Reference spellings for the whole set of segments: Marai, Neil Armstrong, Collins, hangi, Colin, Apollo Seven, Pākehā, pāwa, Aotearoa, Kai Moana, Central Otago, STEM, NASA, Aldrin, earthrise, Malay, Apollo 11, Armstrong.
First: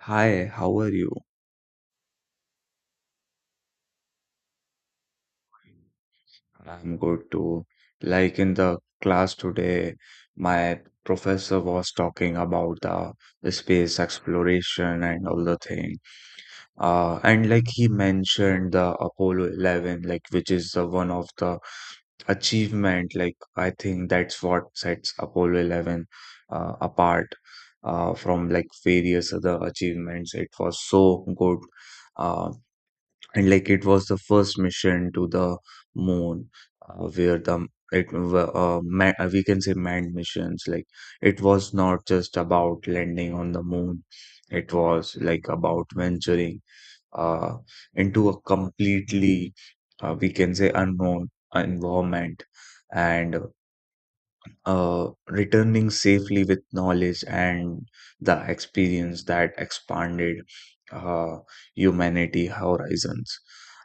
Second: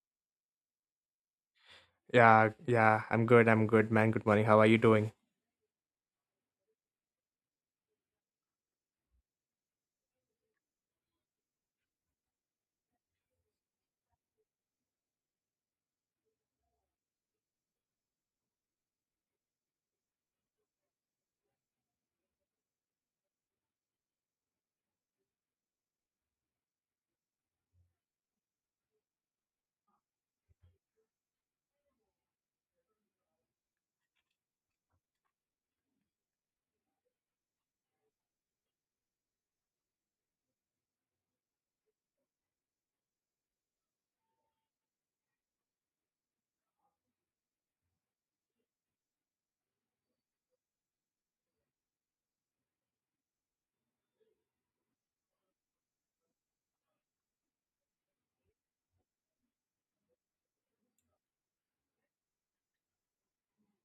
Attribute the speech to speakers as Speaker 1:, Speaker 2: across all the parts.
Speaker 1: Hi, how are you?
Speaker 2: Yeah, yeah, I'm good. I'm good, man. Good morning. How are you doing?
Speaker 1: I'm good too. Like in the class today, my professor was talking about the space exploration and all the thing. And like he mentioned the Apollo 11, like which is the one of the achievement. Like I think that's what sets Apollo 11 apart from like various other achievements. It was so good. Uh, and like it was the first mission to the moon where the it wa- man, we can say manned missions, like it was not just about landing on the moon, it was like about venturing uh, into a completely we can say unknown environment, and returning safely with knowledge and the experience that expanded uh, humanity horizons.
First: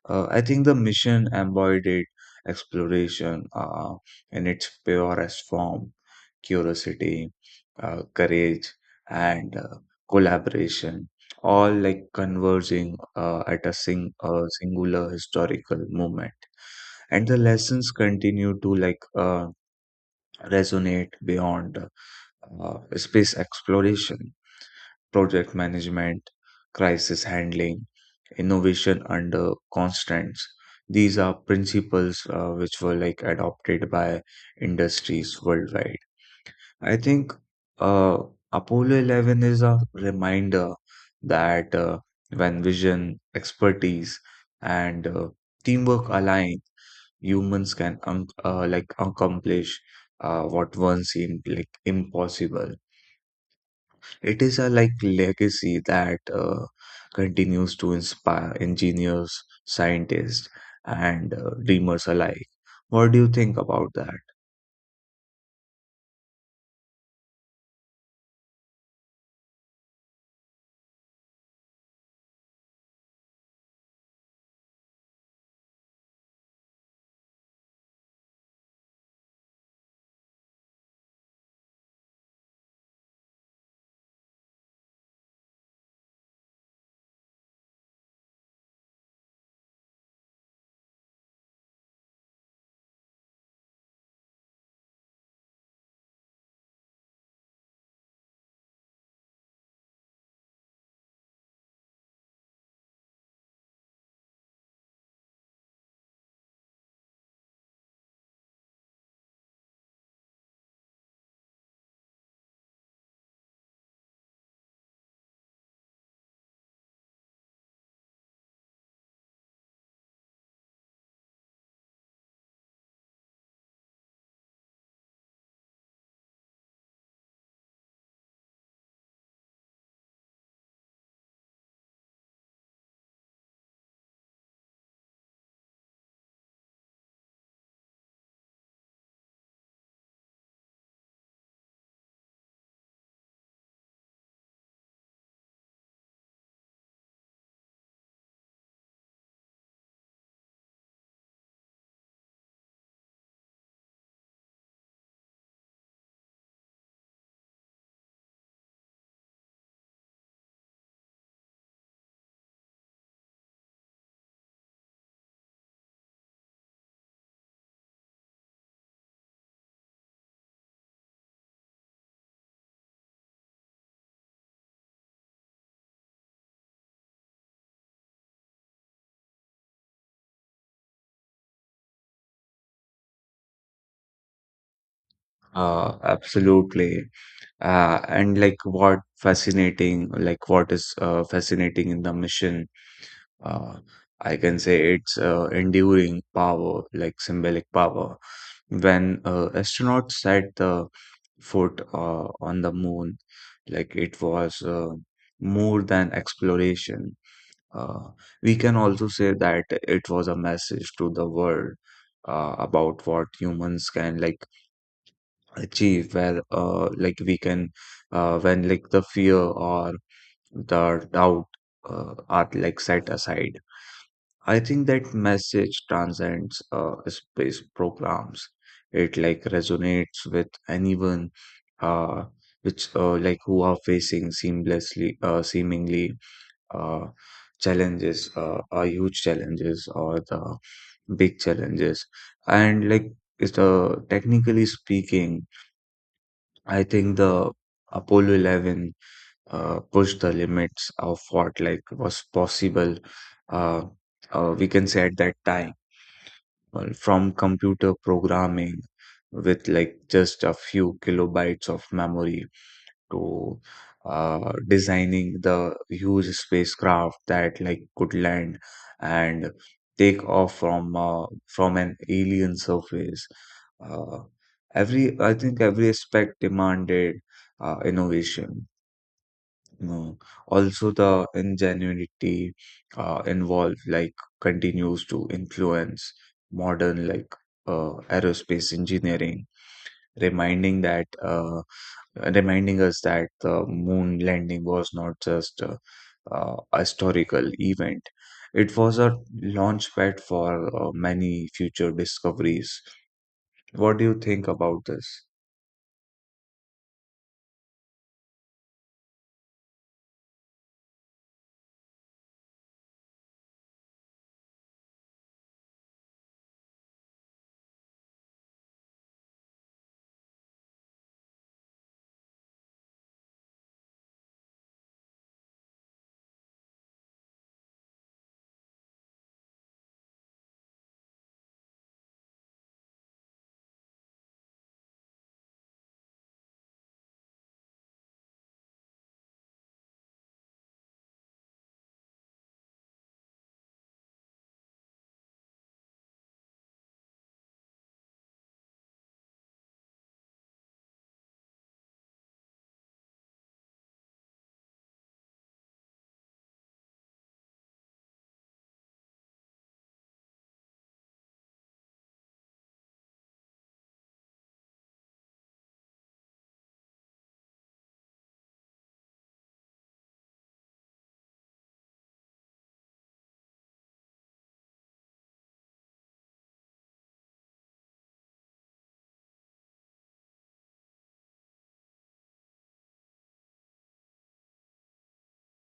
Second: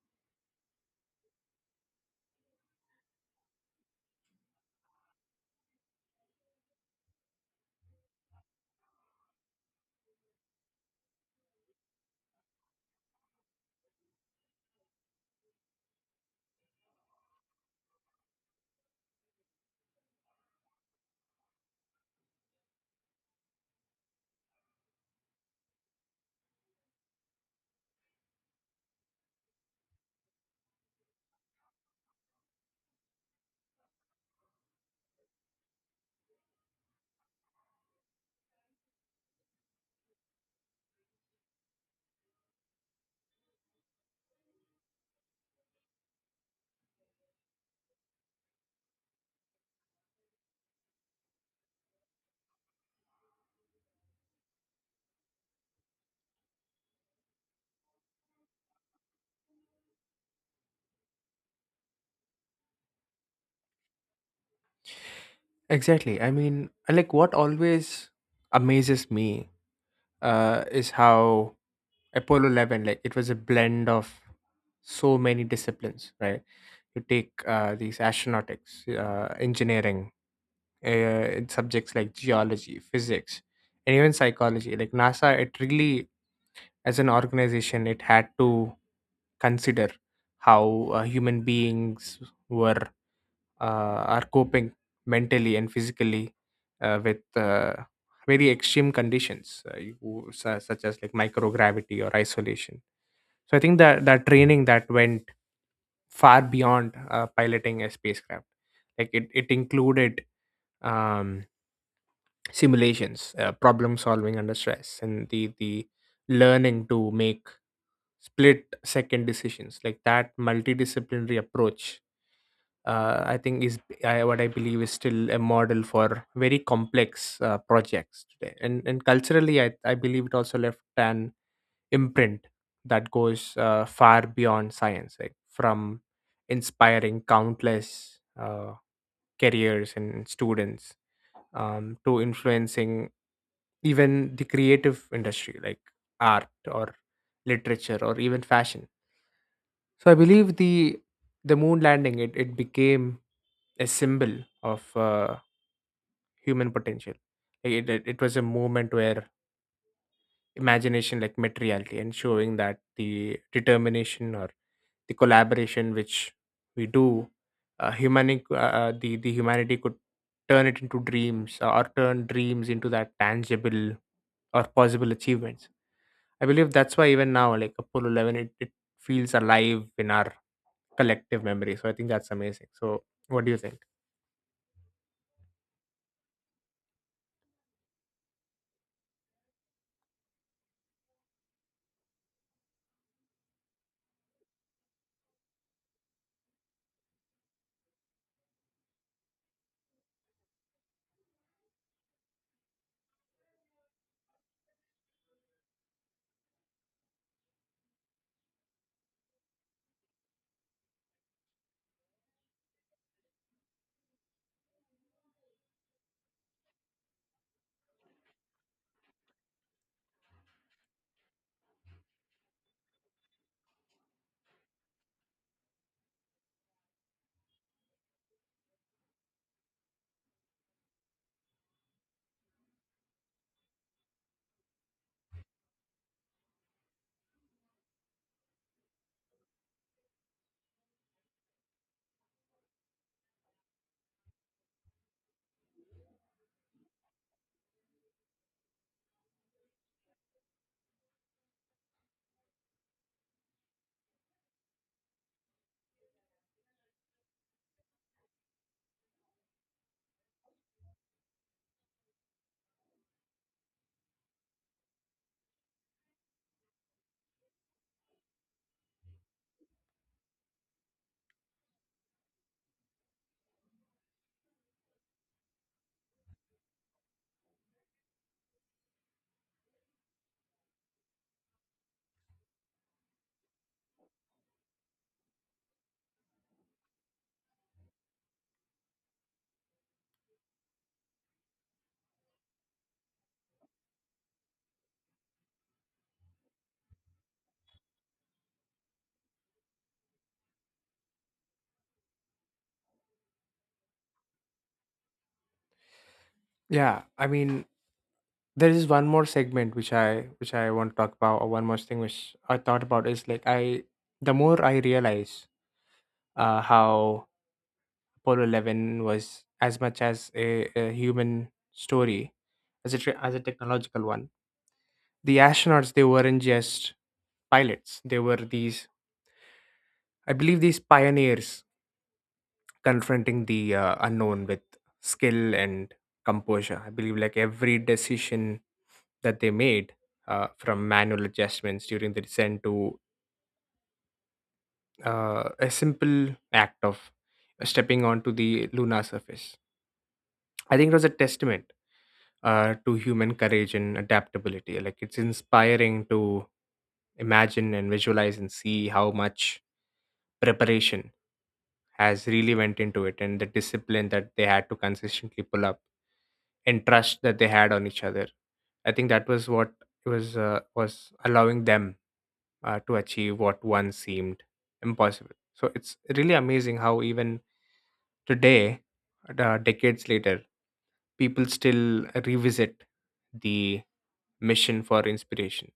Speaker 1: I think the mission embodied exploration in its purest form, curiosity, courage, and collaboration, all like converging at a singular historical moment. And the lessons continue to like resonate beyond space exploration, project management, crisis handling, innovation under constraints. These are principles which were like adopted by industries worldwide. I think uh, Apollo 11 is a reminder that when vision, expertise, and teamwork align, humans can like accomplish what once seemed like impossible. It is a like legacy that continues to inspire engineers, scientists, and dreamers alike. What do you think about that?
Speaker 2: Exactly. I mean, and, like what always amazes me is how Apollo 11, like it was a blend of so many disciplines, right? You take these astronautics, engineering, in subjects like geology, physics, and even psychology. Like NASA, it really, as an organization, it had to consider how human beings were are coping mentally and physically with very extreme conditions, such as like microgravity or isolation. So I think that training that went far beyond piloting a spacecraft. Like it included, um, simulations, problem solving under stress, and the learning to make split second decisions. Like that multidisciplinary approach, I think is, what I believe is still a model for very complex projects today. And culturally, I believe it also left an imprint that goes far beyond science, like from inspiring countless careers and students, to influencing even the creative industry like art or literature or even fashion. So I believe the moon landing, it became a symbol of human potential. Like, it was a moment where imagination like met reality, and showing that the determination or the collaboration which we do, the humanity could turn it into dreams, or turn dreams into that tangible or possible achievements. I believe that's why even now, like Apollo 11, it feels alive in our collective memory. So I think that's amazing. So what do you think?
Speaker 1: Absolutely. And like what fascinating, like what is fascinating in the mission, uh, I can say it's enduring power, like symbolic power. When astronauts set the foot on the moon, like it was more than exploration. Uh, we can also say that it was a message to the world about what humans can like achieve, where like we can when like the fear or the doubt are like set aside. I think that message transcends space programs. It like resonates with anyone uh, which like who are facing seamlessly seemingly uh, challenges huge challenges, or the big challenges, and like is the technically speaking. I think the Apollo 11 pushed the limits of what like was possible. Uh, we can say at that time, well, from computer programming with like just a few kilobytes of memory to designing the huge spacecraft that like could land and take off from from an alien surface. Uh, every I think every aspect demanded innovation. You know, also the ingenuity involved like continues to influence modern like aerospace engineering, reminding that. Uh, reminding us that the moon landing was not just a historical event. It was a launchpad for many future discoveries. What do you think about this?
Speaker 2: Yeah, I mean, there is one more segment which I want to talk about, or one more thing which I thought about is like I the more I realize how Apollo 11 was as much as a human story as as a technological one. The astronauts, they weren't just pilots, they were these, I believe, these pioneers confronting the unknown with skill and composure. I believe like every decision that they made, from manual adjustments during the descent to a simple act of stepping onto the lunar surface, I think it was a testament to human courage and adaptability. Like it's inspiring to imagine and visualize and see how much preparation has really went into it, and the discipline that they had to consistently pull up and trust that they had on each other. I think that was what was allowing them to achieve what once seemed impossible. So it's really amazing how even today, decades later, people still revisit the mission for inspiration,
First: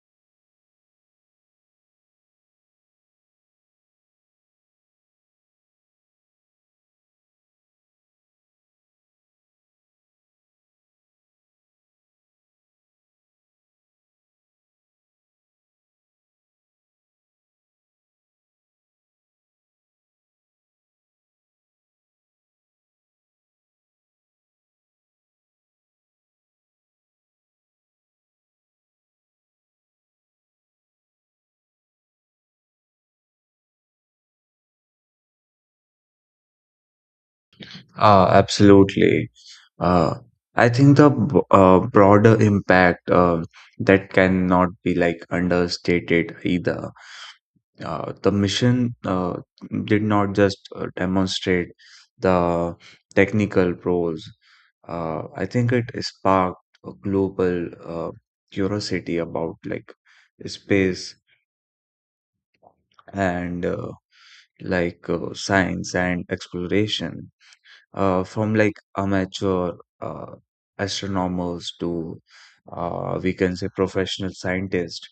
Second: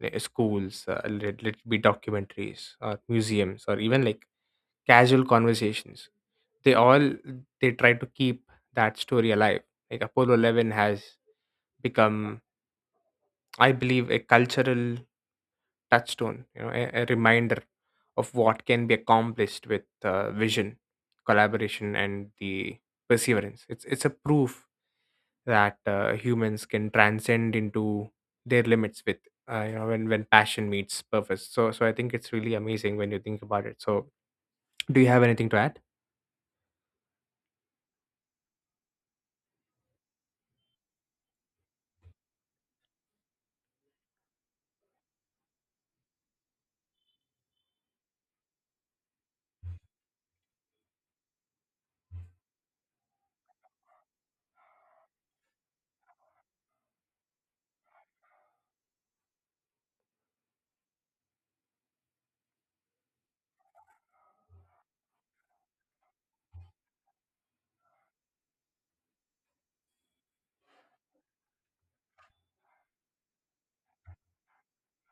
Speaker 2: like, schools, let it be documentaries or museums or even like casual conversations. They all they try to keep that story alive. Like Apollo 11 has become, I believe, a cultural touchstone, you know, a reminder of what can be accomplished with vision, collaboration, and the perseverance. It's a proof that humans can transcend into their limits with, you know, when passion meets purpose. So I think it's really amazing when you think about it. So do you have anything to add?
Speaker 1: Absolutely. Uh, I think the broader impact that cannot be like understated either. The mission did not just demonstrate the technical pros. I think it sparked a global curiosity about like space and like science and exploration from like amateur uh, astronomers to we can say professional scientists.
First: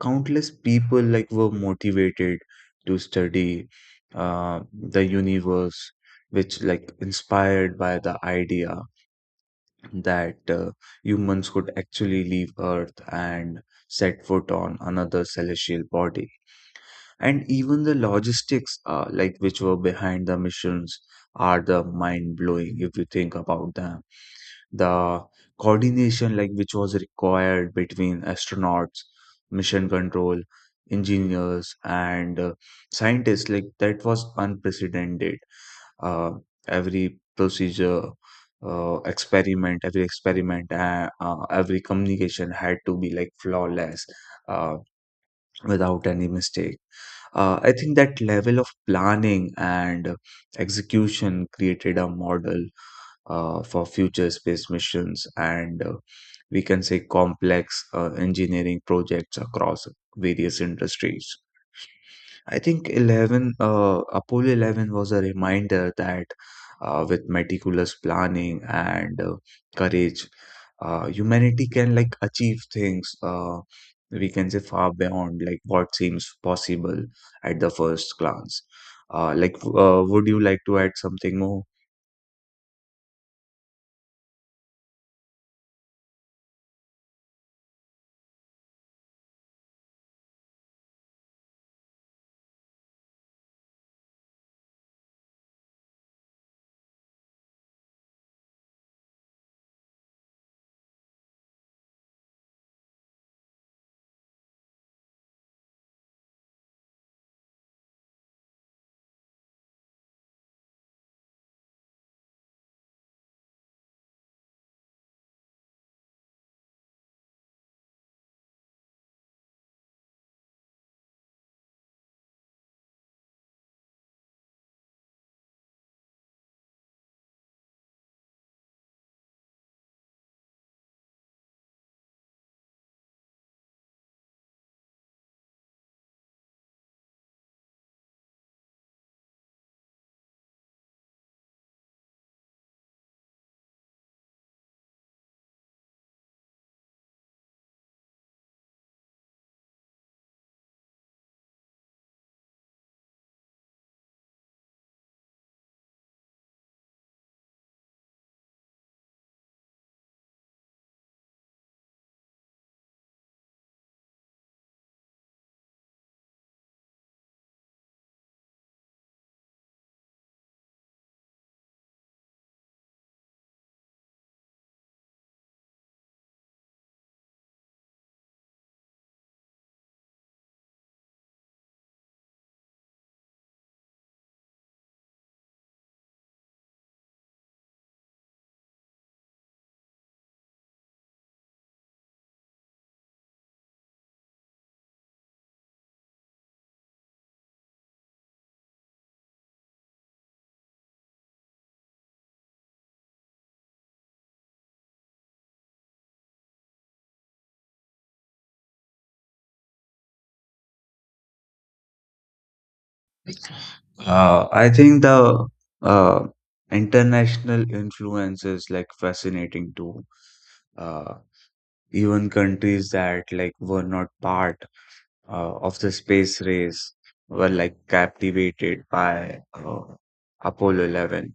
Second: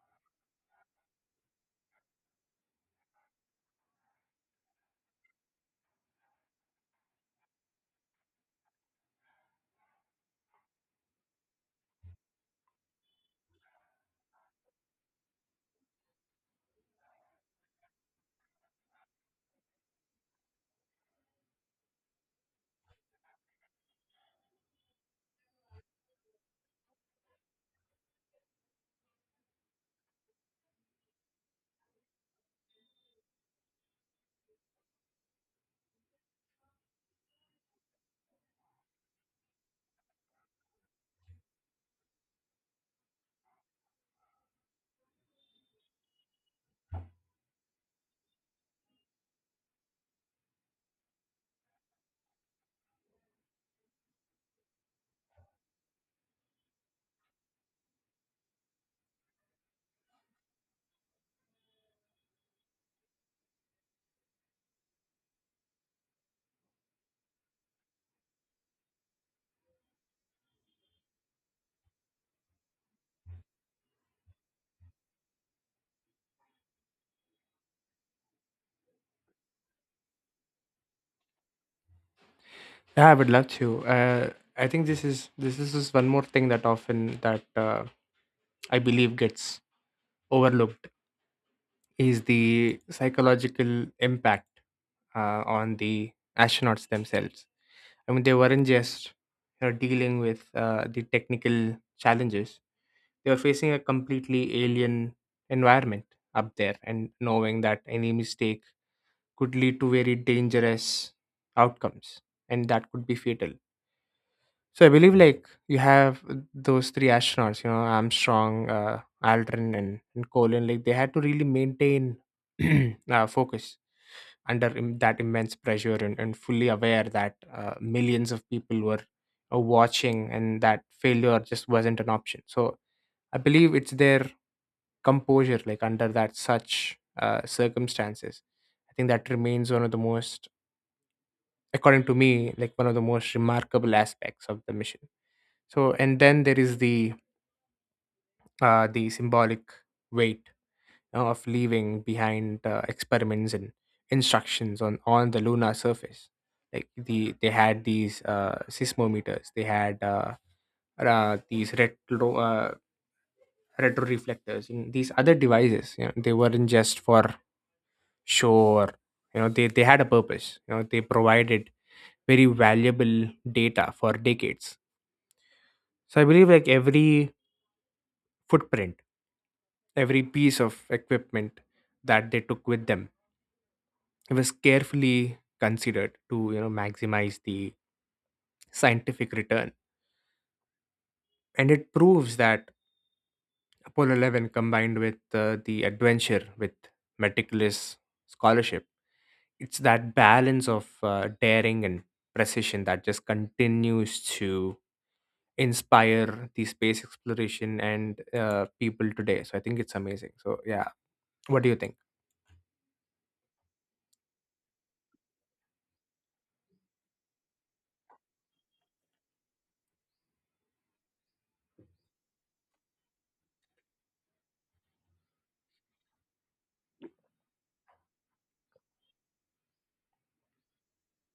Speaker 1: Countless people like were motivated to study uh, the universe, which like inspired by the idea that humans could actually leave earth and set foot on another celestial body. And even the logistics like which were behind the missions are the mind blowing if you think about them. The coordination like which was required between astronauts, mission control, engineers, and scientists, like that was unprecedented. Uh, every procedure experiment every communication had to be like flawless uh, without any mistake. I think that level of planning and execution created a model for future space missions and we can say complex engineering projects across various industries. I think Apollo 11 was a reminder that with meticulous planning and courage, humanity can like achieve things we can say far beyond like what seems possible at the first glance. Would you like to add something more?
Speaker 2: Yeah, I would love to. Uh, I think this is just one more thing that often, that I believe, gets overlooked, is the psychological impact on the astronauts themselves. I mean, they weren't just, you know, dealing with the technical challenges; they were facing a completely alien environment up there, and knowing that any mistake could lead to very dangerous outcomes, and that could be fatal. So I believe like you have those three astronauts, you know, Armstrong, Aldrin, and Colin. Like they had to really maintain focus under that immense pressure, and fully aware that millions of people were watching, and that failure just wasn't an option. So I believe it's their composure, like under that such circumstances. I think that remains one of the most, according to me, like one of the most remarkable aspects of the mission. So and then there is the, the symbolic weight, you know, of leaving behind experiments and instructions on the lunar surface. Like they had these seismometers, they had, these retroreflectors, and these other devices. You know, they weren't just for show, or, you know, they had a purpose. You know, they provided very valuable data for decades. So I believe like every footprint, every piece of equipment that they took with them was carefully considered to, you know, maximize the scientific return. And it proves that Apollo 11 combined with the adventure with meticulous scholarship. It's that balance of daring and precision that just continues to inspire the space exploration, and people today. So I think it's amazing. So, yeah, what do you think?
Speaker 1: I think the uh, international influence is like fascinating too. Uh, even countries that like were not part of the space race were like captivated by Apollo 11.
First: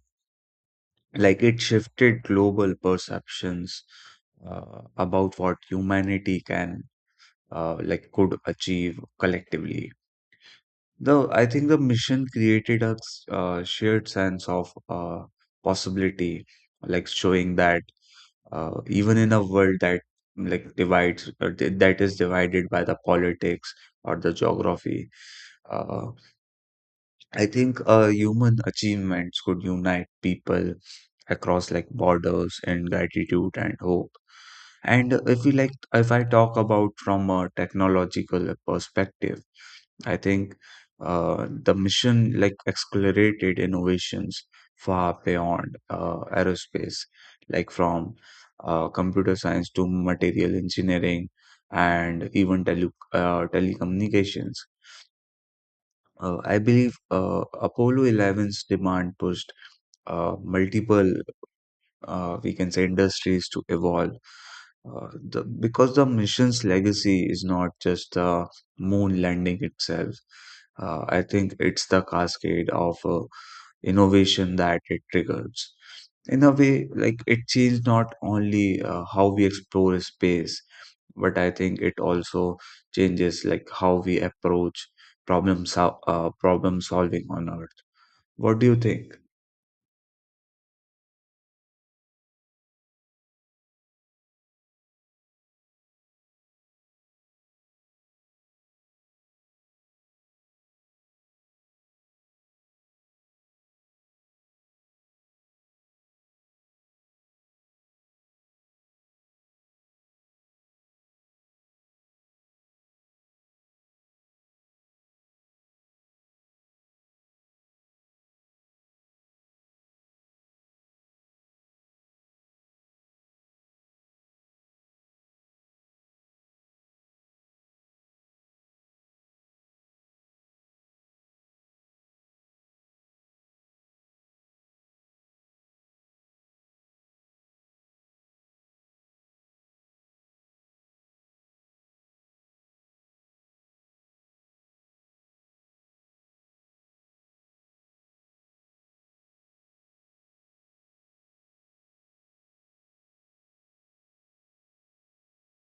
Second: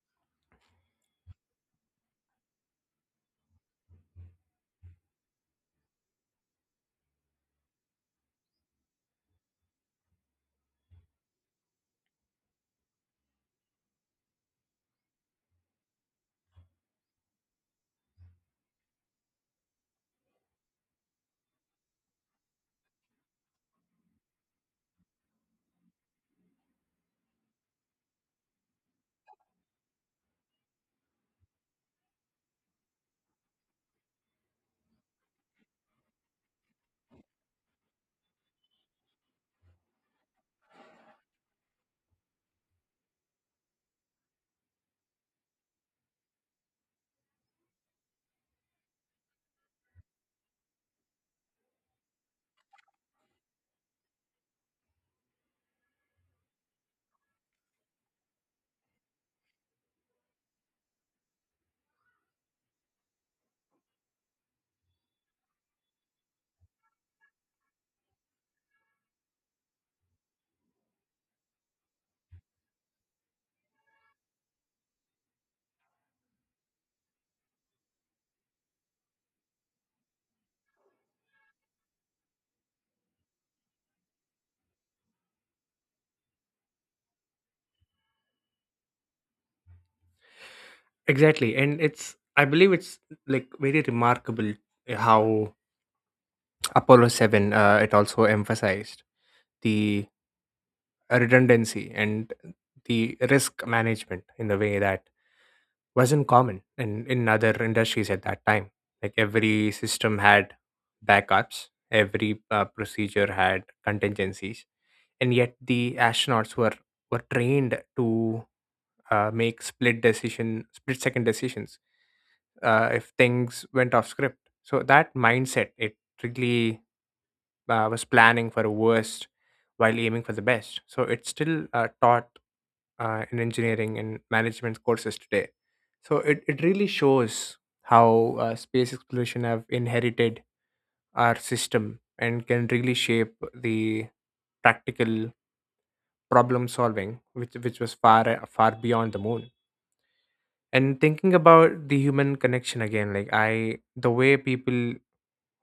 Speaker 1: Like it shifted global perceptions about what humanity can like could achieve collectively. The I think the mission created a shared sense of possibility, like showing that even in a world that like divides, or that is divided by the politics or the geography, uh, I think human achievements could unite people across like borders in gratitude and hope. And if we like, if I talk about from a technological perspective, I think the mission like accelerated innovations far beyond aerospace, like from computer science to material engineering, and even telecommunications. I believe Apollo 11's demand pushed multiple, we can say, industries to evolve. Because the mission's legacy is not just the moon landing itself. I think it's the cascade of innovation that it triggers. In a way, like it changed not only how we explore space, but I think it also changes like how we approach problem solving on Earth. What do you think?
Speaker 2: Exactly, and it's, I believe, it's like very remarkable, how Apollo 7, it also emphasized the redundancy and the risk management in a way that wasn't common in other industries at that time. Like every system had backups, every procedure had contingencies, and yet the astronauts were trained to make split second decisions if things went off script. So that mindset, it really was planning for a worst while aiming for the best. So it's still taught in engineering and management courses today. So it really shows how space exploration have inherited our system and can really shape the practical problem solving, which was far beyond the moon. And thinking about the human connection again, like the way people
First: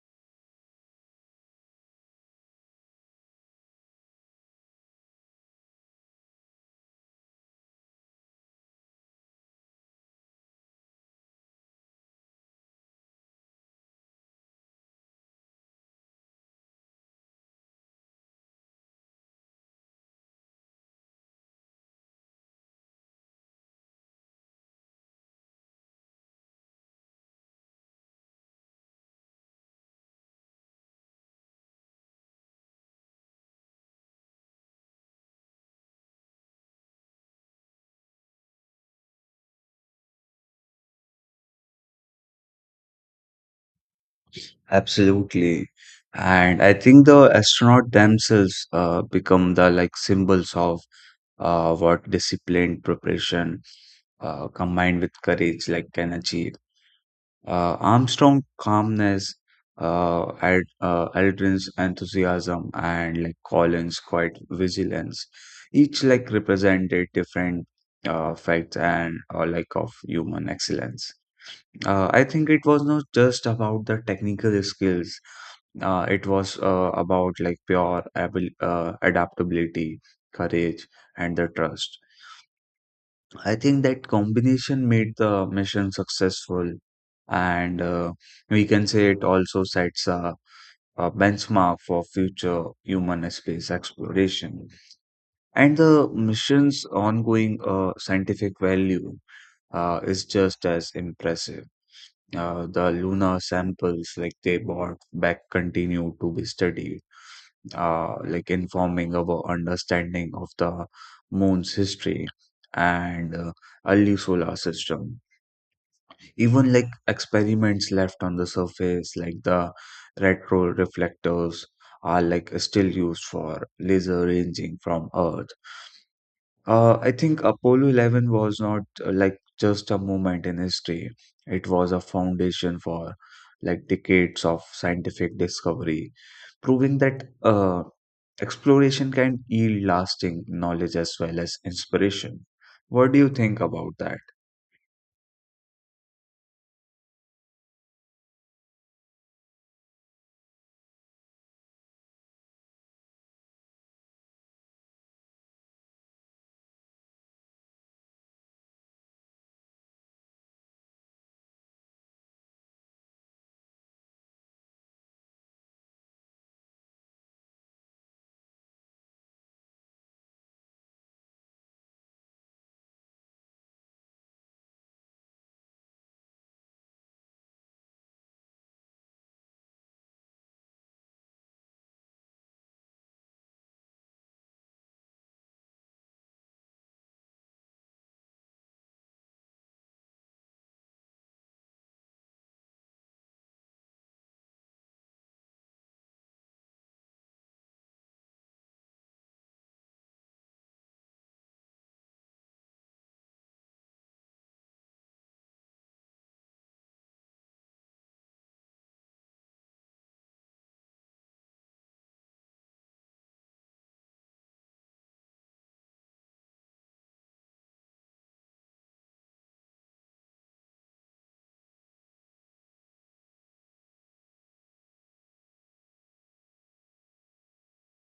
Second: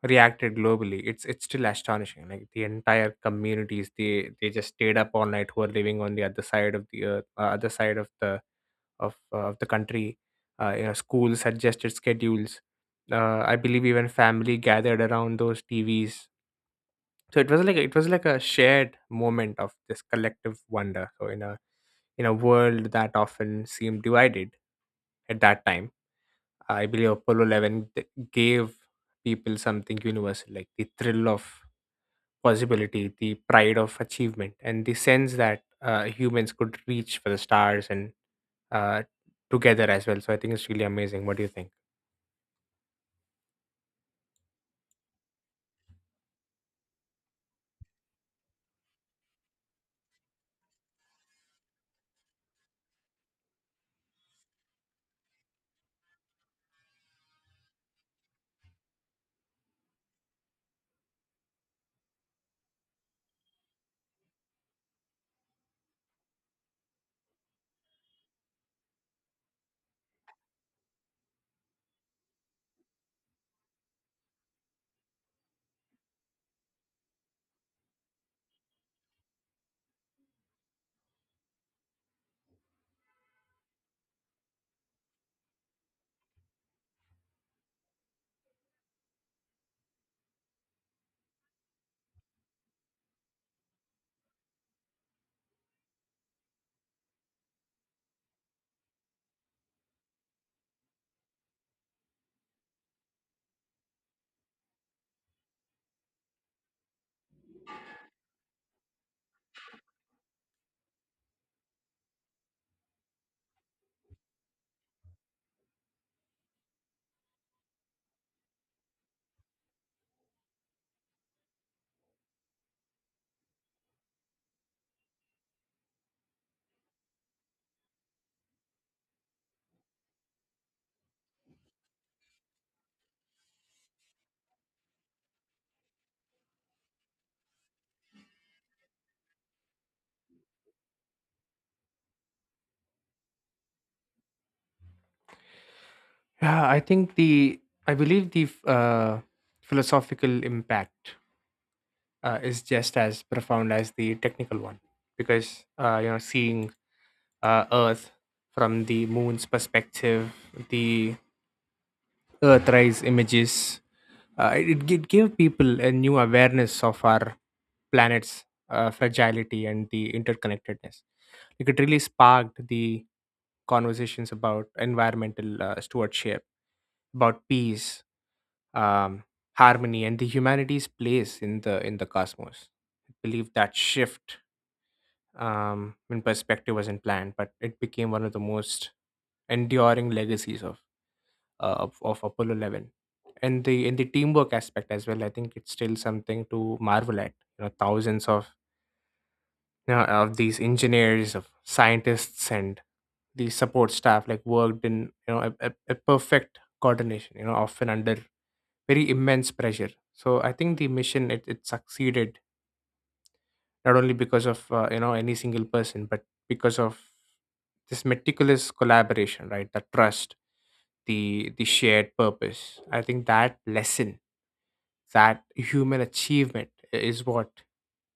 Speaker 2: reacted globally. It's still astonishing. Like the entire communities, they just stayed up all night, who are living on the other side of the earth, other side of the country. Schools adjusted schedules. I believe even family gathered around those TVs. So it was like a shared moment of this collective wonder. So in a world that often seemed divided at that time, I believe Apollo 11 gave people something universal, like the thrill of possibility, the pride of achievement, and the sense that humans could reach for the stars and, uh, together as well. So I think it's really amazing. What do you think?
Speaker 1: Absolutely. And I think the astronaut themselves become the like symbols of what disciplined preparation combined with courage like can achieve. Armstrong calmness, Aldrin's enthusiasm, and like Collins' quiet vigilance, each like represented different facts and like of human excellence. I think it was not just about the technical skills. It was about like adaptability, courage, and the trust. I think that combination made the mission successful, and we can say it also sets a benchmark for future human space exploration. And the mission's ongoing scientific value is just as impressive. The lunar samples, like they brought back, continue to be studied, like informing our understanding of the moon's history and early solar system. Even like experiments left on the surface, like the retro reflectors, are like still used for laser ranging from earth. I think Apollo 11 was not like just a moment in history. It was a foundation for like decades of scientific discovery, proving that exploration can yield lasting knowledge as well as inspiration. What do you think about that?
Speaker 2: Yeah, I think the I believe the philosophical impact is just as profound as the technical one, because you know, seeing Earth from the moon's perspective, the earthrise images, it gave people a new awareness of our planet's fragility and the interconnectedness. Like it really sparked the conversations about environmental stewardship, about peace, um, harmony, and the humanity's place in the cosmos. I believe that shift, in perspective, wasn't planned, but it became one of the most enduring legacies of Apollo 11. And the teamwork aspect as well, I think it's still something to marvel at. You know, thousands of, you know, of these engineers, of scientists, and the support staff, like worked in, you know, a perfect coordination, you know, often under very immense pressure. So I think the mission, it succeeded not only because of, you know, any single person, but because of this meticulous collaboration, right, the trust, the shared purpose. I think that lesson, that human achievement, is what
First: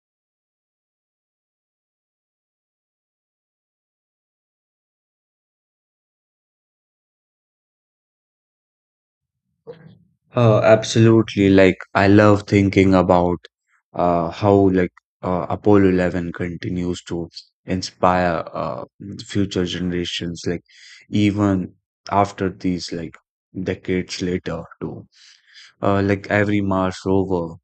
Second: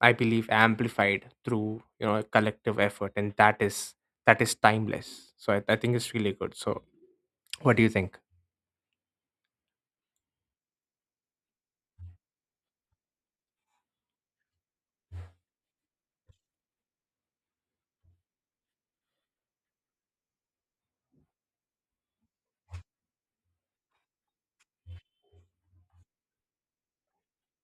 Speaker 2: I believe amplified through, you know, a collective effort, and that is timeless. So I think it's really good. So what do you think?
Speaker 1: Absolutely. Like I love thinking about how like Apollo 11 continues to inspire future generations, like even after these like decades later too. Like every Mars rover,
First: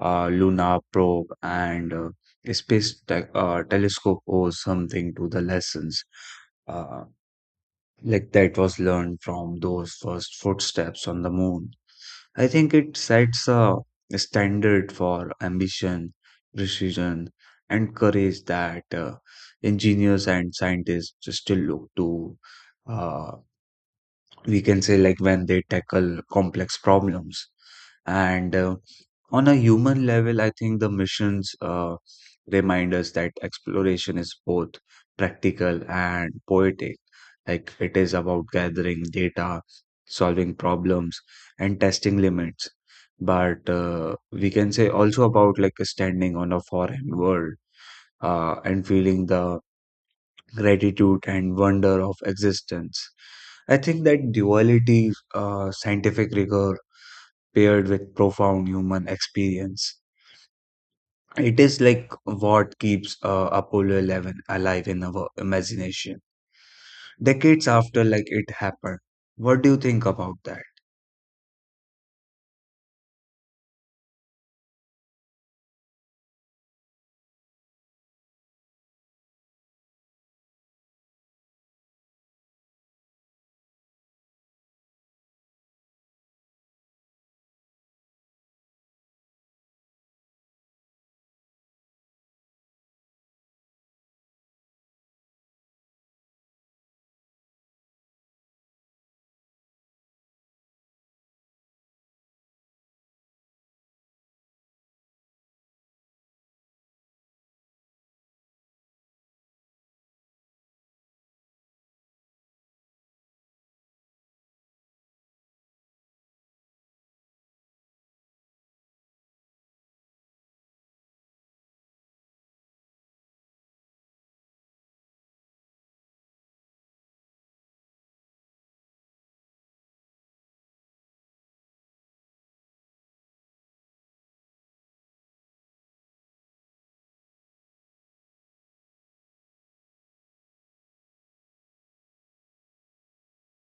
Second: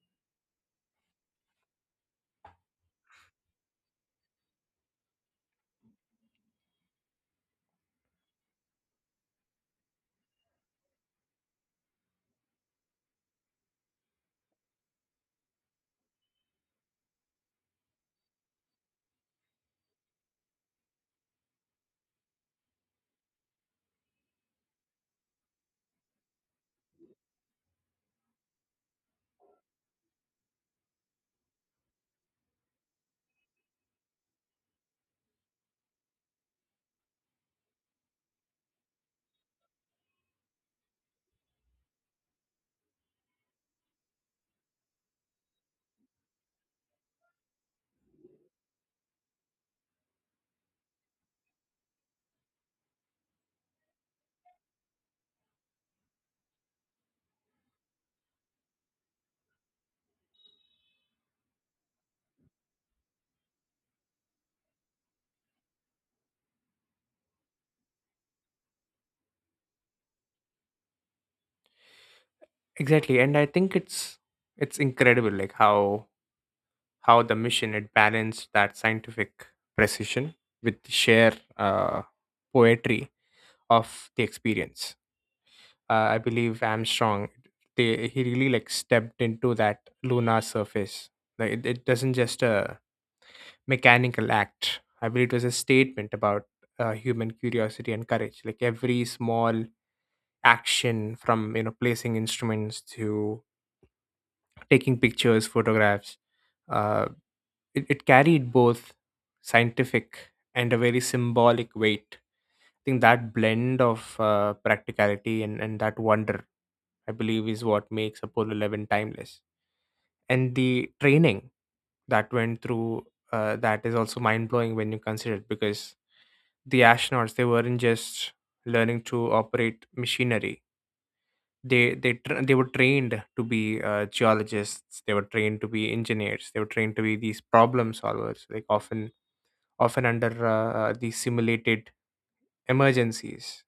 Speaker 1: lunar probe, and space telescope owes something to the lessons uh, like that was learned from those first footsteps on the moon. I think it sets a standard for ambition, precision, and courage that engineers and scientists still look to. Uh, we can say, like, when they tackle complex problems. And on a human level, I think the missions remind us that exploration is both practical and poetic. Like it is about gathering data, solving problems, and testing limits. But we can say also about like standing on a foreign world and feeling the gratitude and wonder of existence. I think that duality, scientific rigor paired with profound human experience, it is like what keeps Apollo 11 alive in our imagination decades after like it happened. What do you think about that?
Speaker 2: Exactly, and I think it's incredible, like how the mission it balanced that scientific precision with the sheer poetry of the experience. I believe Armstrong, he really like stepped into that lunar surface. Like it doesn't just a mechanical act. I believe it was a statement about human curiosity and courage. Like every small action from, you know, placing instruments to taking pictures, photographs, uh, it carried both scientific and a very symbolic weight. I think that blend of practicality and that wonder, I believe, is what makes Apollo 11 timeless. And the training that went through, that is also mind blowing when you consider it, because the astronauts, they weren't just learning to operate machinery. They were trained to be geologists. They were trained to be engineers. They were trained to be these problem solvers. Like often under these simulated emergencies.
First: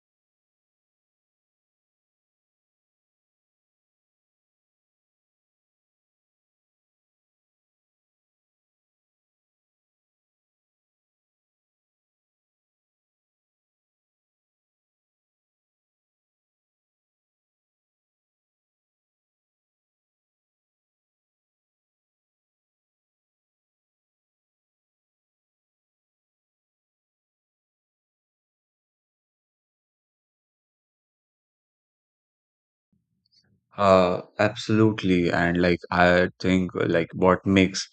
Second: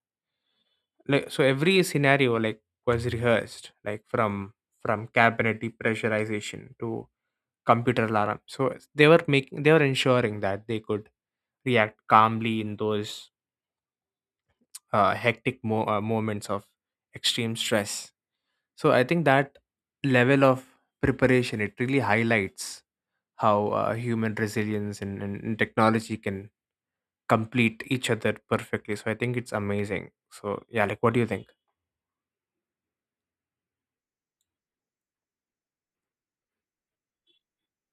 Speaker 2: Like so, every scenario like was rehearsed, like from cabinet depressurization to computer alarm. So they were ensuring that they could react calmly in those hectic moments of extreme stress. So I think that level of preparation it really highlights how human resilience, and technology can complete each other perfectly. So I think it's amazing. So yeah, like what do you think?
Speaker 1: Absolutely. And like, I think like what makes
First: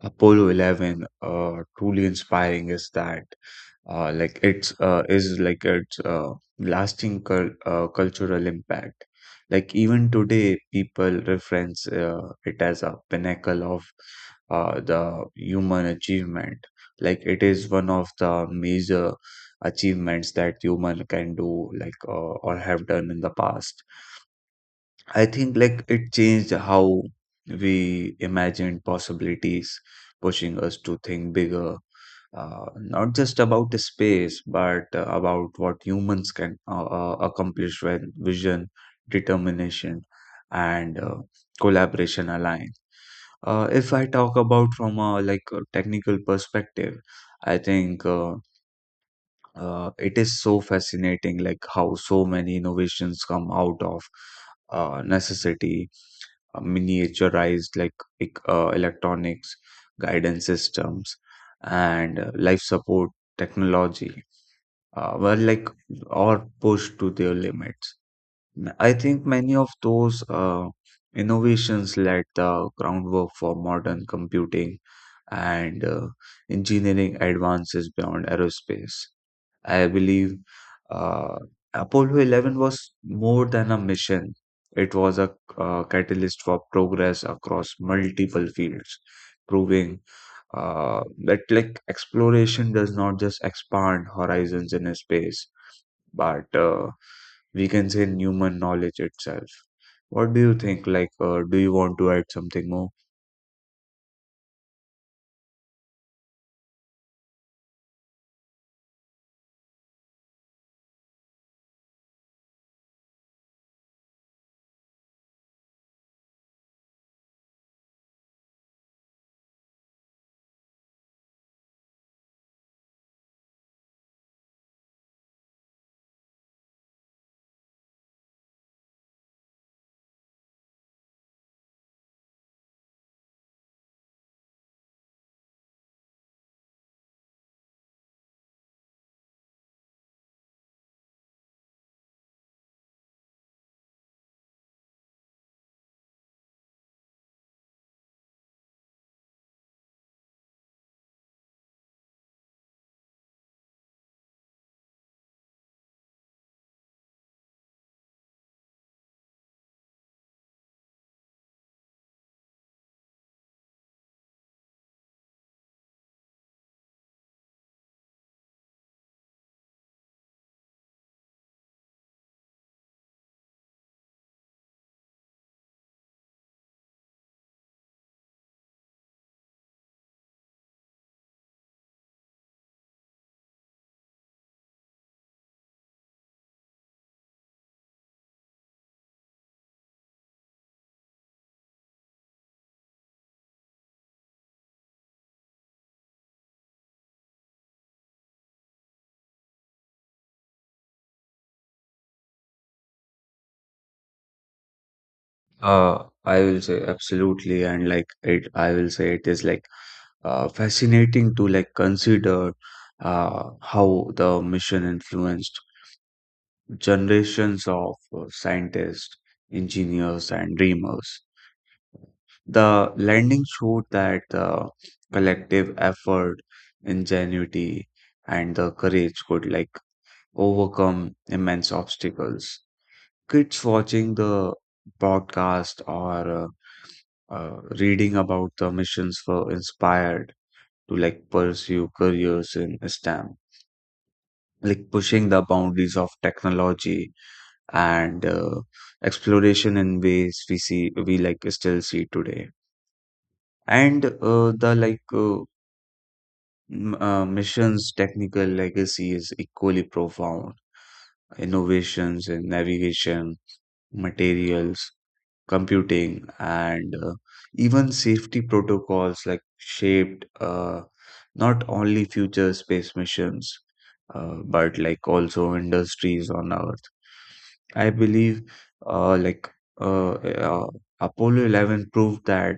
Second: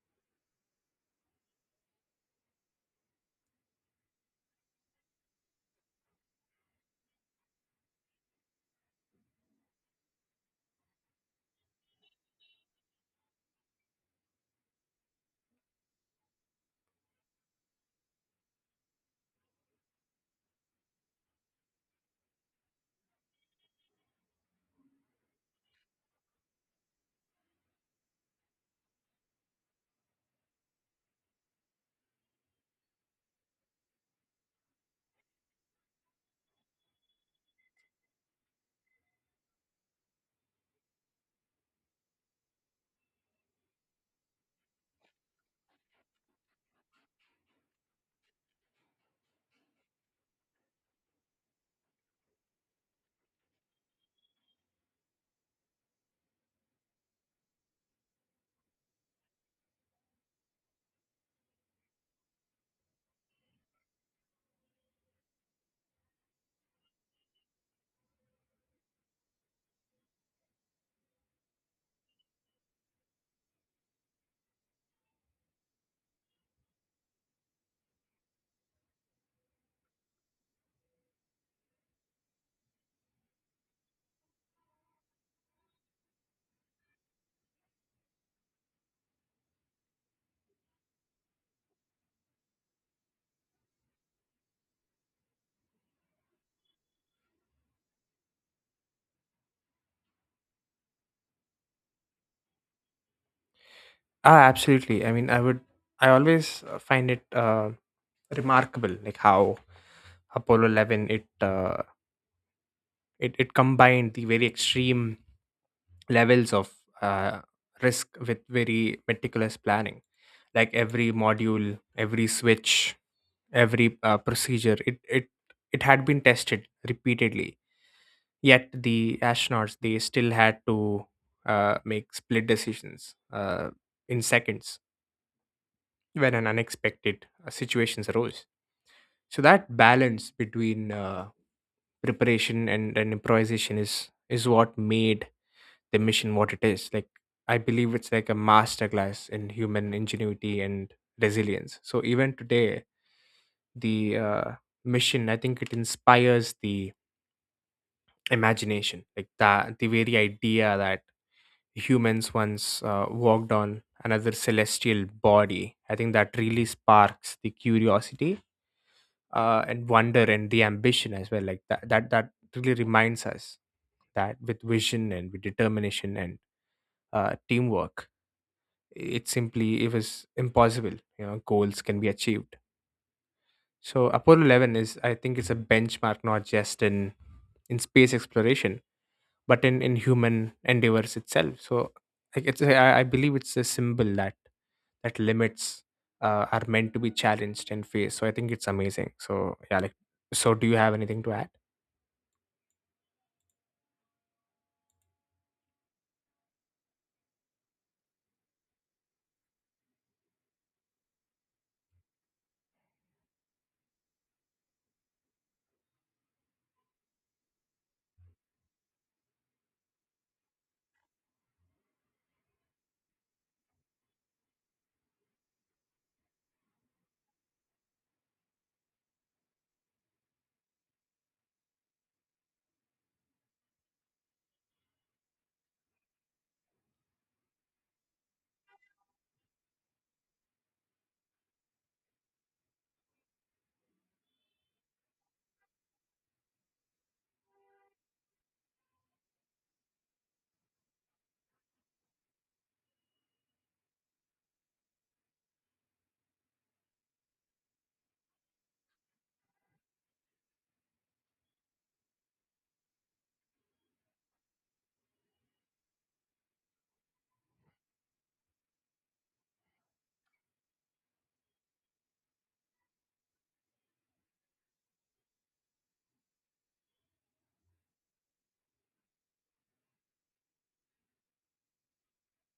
Speaker 1: Apollo 11 truly inspiring is that. Like it's is like its lasting cultural impact. Like even today, people reference it as a pinnacle of the human achievement. Like it is one of the major achievements that human can do, like or have done in the past. I think like it changed how we imagined possibilities, pushing us to think bigger, not just about the space, but about what humans can accomplish when vision, determination, and collaboration align. If I talk about from a like a technical perspective, I think it is so fascinating, like how so many innovations come out of necessity, miniaturized like electronics, guidance systems, and life support technology were like or pushed to their limits. I think many of those innovations laid the groundwork for modern computing and engineering advances beyond aerospace. I believe uh, Apollo 11 was more than a mission. It was a catalyst for progress across multiple fields, proving that like exploration does not just expand horizons in space, but we can say in human knowledge itself. What do you think? Do you want to add something more?
Speaker 2: Ah, absolutely. I mean, I would. I always find it remarkable, like how Apollo 11 it combined the very extreme levels of, uh, risk with very meticulous planning. Like every module, every switch, every procedure, it had been tested repeatedly. Yet the astronauts, they still had to make split decisions in seconds, when an unexpected situations arose. So that balance between preparation and improvisation is what made the mission what it is. Like I believe it's like a masterclass in human ingenuity and resilience. So even today, the, mission, I think it inspires the imagination. Like that the very idea that humans once walked on another celestial body. I think that really sparks the curiosity and wonder and the ambition as well. Like that really reminds us that with vision, and with determination, and teamwork, it was impossible. You know, goals can be achieved. So Apollo 11 is, I think, it's a benchmark not just in space exploration, but in human endeavors itself. So like it's, I believe it's a symbol that limits, are meant to be challenged and faced. So I think it's amazing. So yeah, like, so do you have anything to add?
Speaker 1: I will say absolutely, and like it, I will say it is like fascinating to like consider how the mission influenced generations of scientists, engineers, and dreamers. The landing showed that the collective effort, ingenuity, and the courage could like overcome immense obstacles. Kids watching the broadcast or reading about the missions were inspired to like pursue careers in STEM, like pushing the boundaries of technology and exploration in ways we like still see today. And the mission's technical legacy is equally profound. Innovations in navigation, materials, computing, and even safety protocols like shaped not only future space missions but like also industries on earth. I believe uh, like uh, uh, Apollo 11 proved that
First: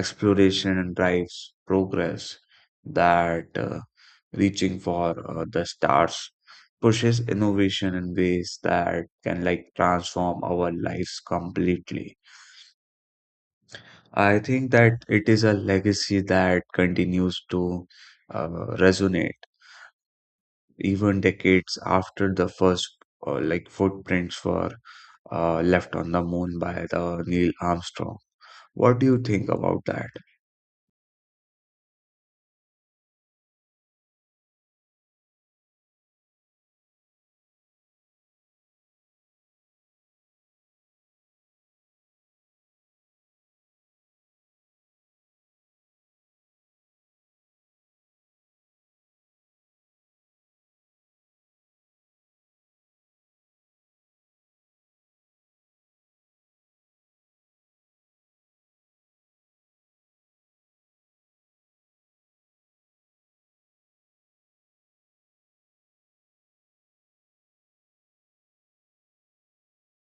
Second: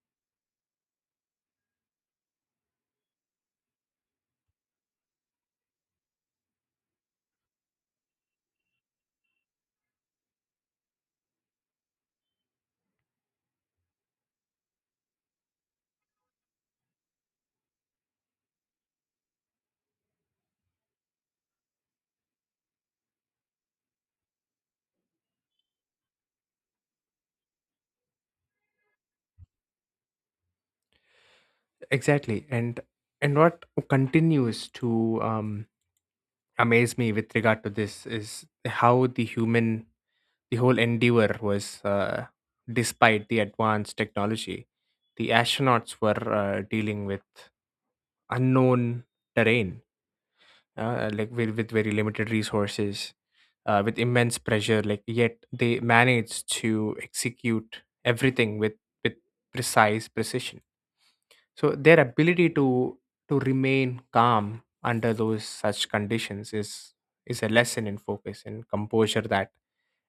Speaker 1: exploration drives progress, that reaching for the stars pushes innovation in ways that can like transform our lives completely. I think that it is a legacy that continues to uh, resonate even decades after the first like footprints were left on the moon by the Neil Armstrong. What do you think about that?
Speaker 2: Exactly, and what continues to amaze me with regard to this is how the whole endeavor was, despite the advanced technology, the astronauts were dealing with unknown terrain, like with very limited resources, with immense pressure. Like yet they manage to execute everything with with precise precision. So their ability to remain calm under those such conditions is a lesson in focus and composure that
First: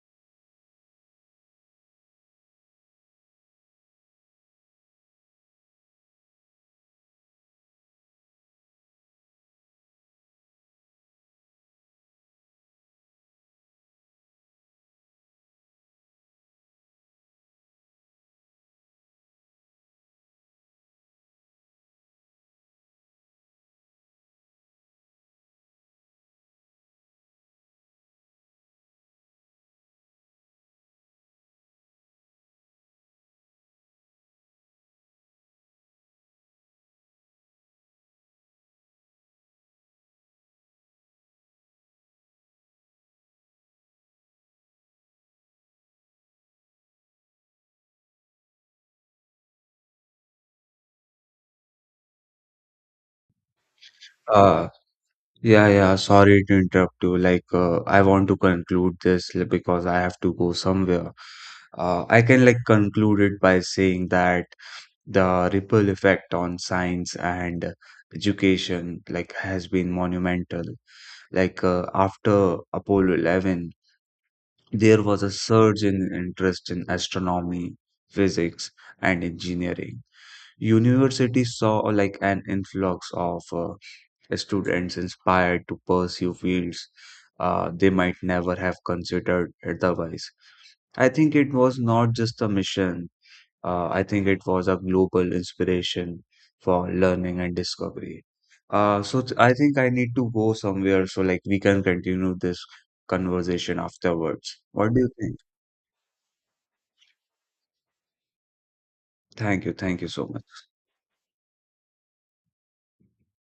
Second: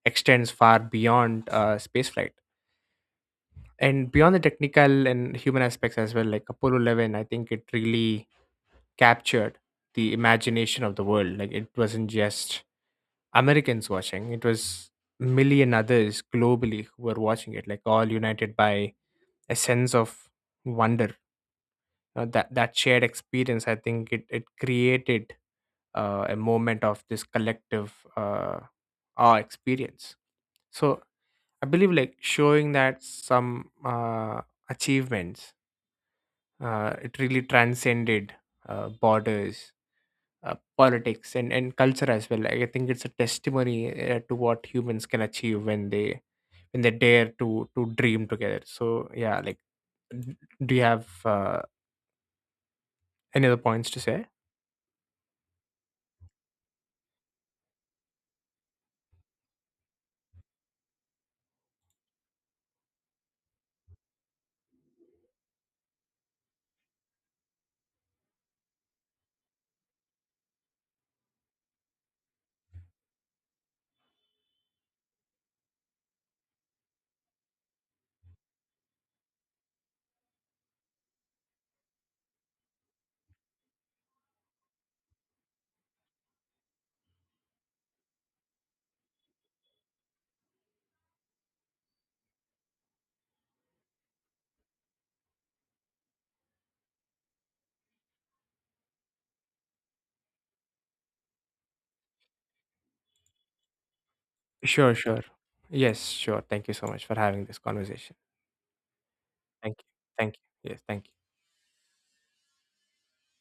Speaker 2: extends far beyond space flight, and beyond the technical and human aspects as well. Like Apollo 11, I think it really captured the imagination of the world. Like it wasn't just Americans watching. It was million others globally who were watching it, like all united by a sense of wonder. That shared experience, I think it created a moment of this collective, awe experience. So I believe like showing that some achievements, it really transcended borders, politics, and culture as well. Like, I think it's a testimony to what humans can achieve, when they dare to dream together. So yeah, like, d- do you have any other points to say?
Speaker 1: Uh, Yeah, yeah, sorry to interrupt you. I want to conclude this because I have to go somewhere. I can like conclude it by saying that the ripple effect on science and education like has been monumental. After Apollo 11, there was a surge in interest in astronomy, physics, and engineering. Universities saw like an influx of students inspired to pursue fields they might never have considered otherwise. I think it was not just a mission, I think it was a global inspiration for learning and discovery. So I think I need to go somewhere, so like we can continue this conversation afterwards.
Speaker 2: Sure,
Speaker 1: What do you
Speaker 2: sure.
Speaker 1: think?
Speaker 2: Yes, sure. Thank you so much for having this conversation.
Speaker 1: Thank you.
Speaker 2: Thank you.
Speaker 1: Thank you so
Speaker 2: Thank
Speaker 1: much.
Speaker 2: you. Yes, thank you.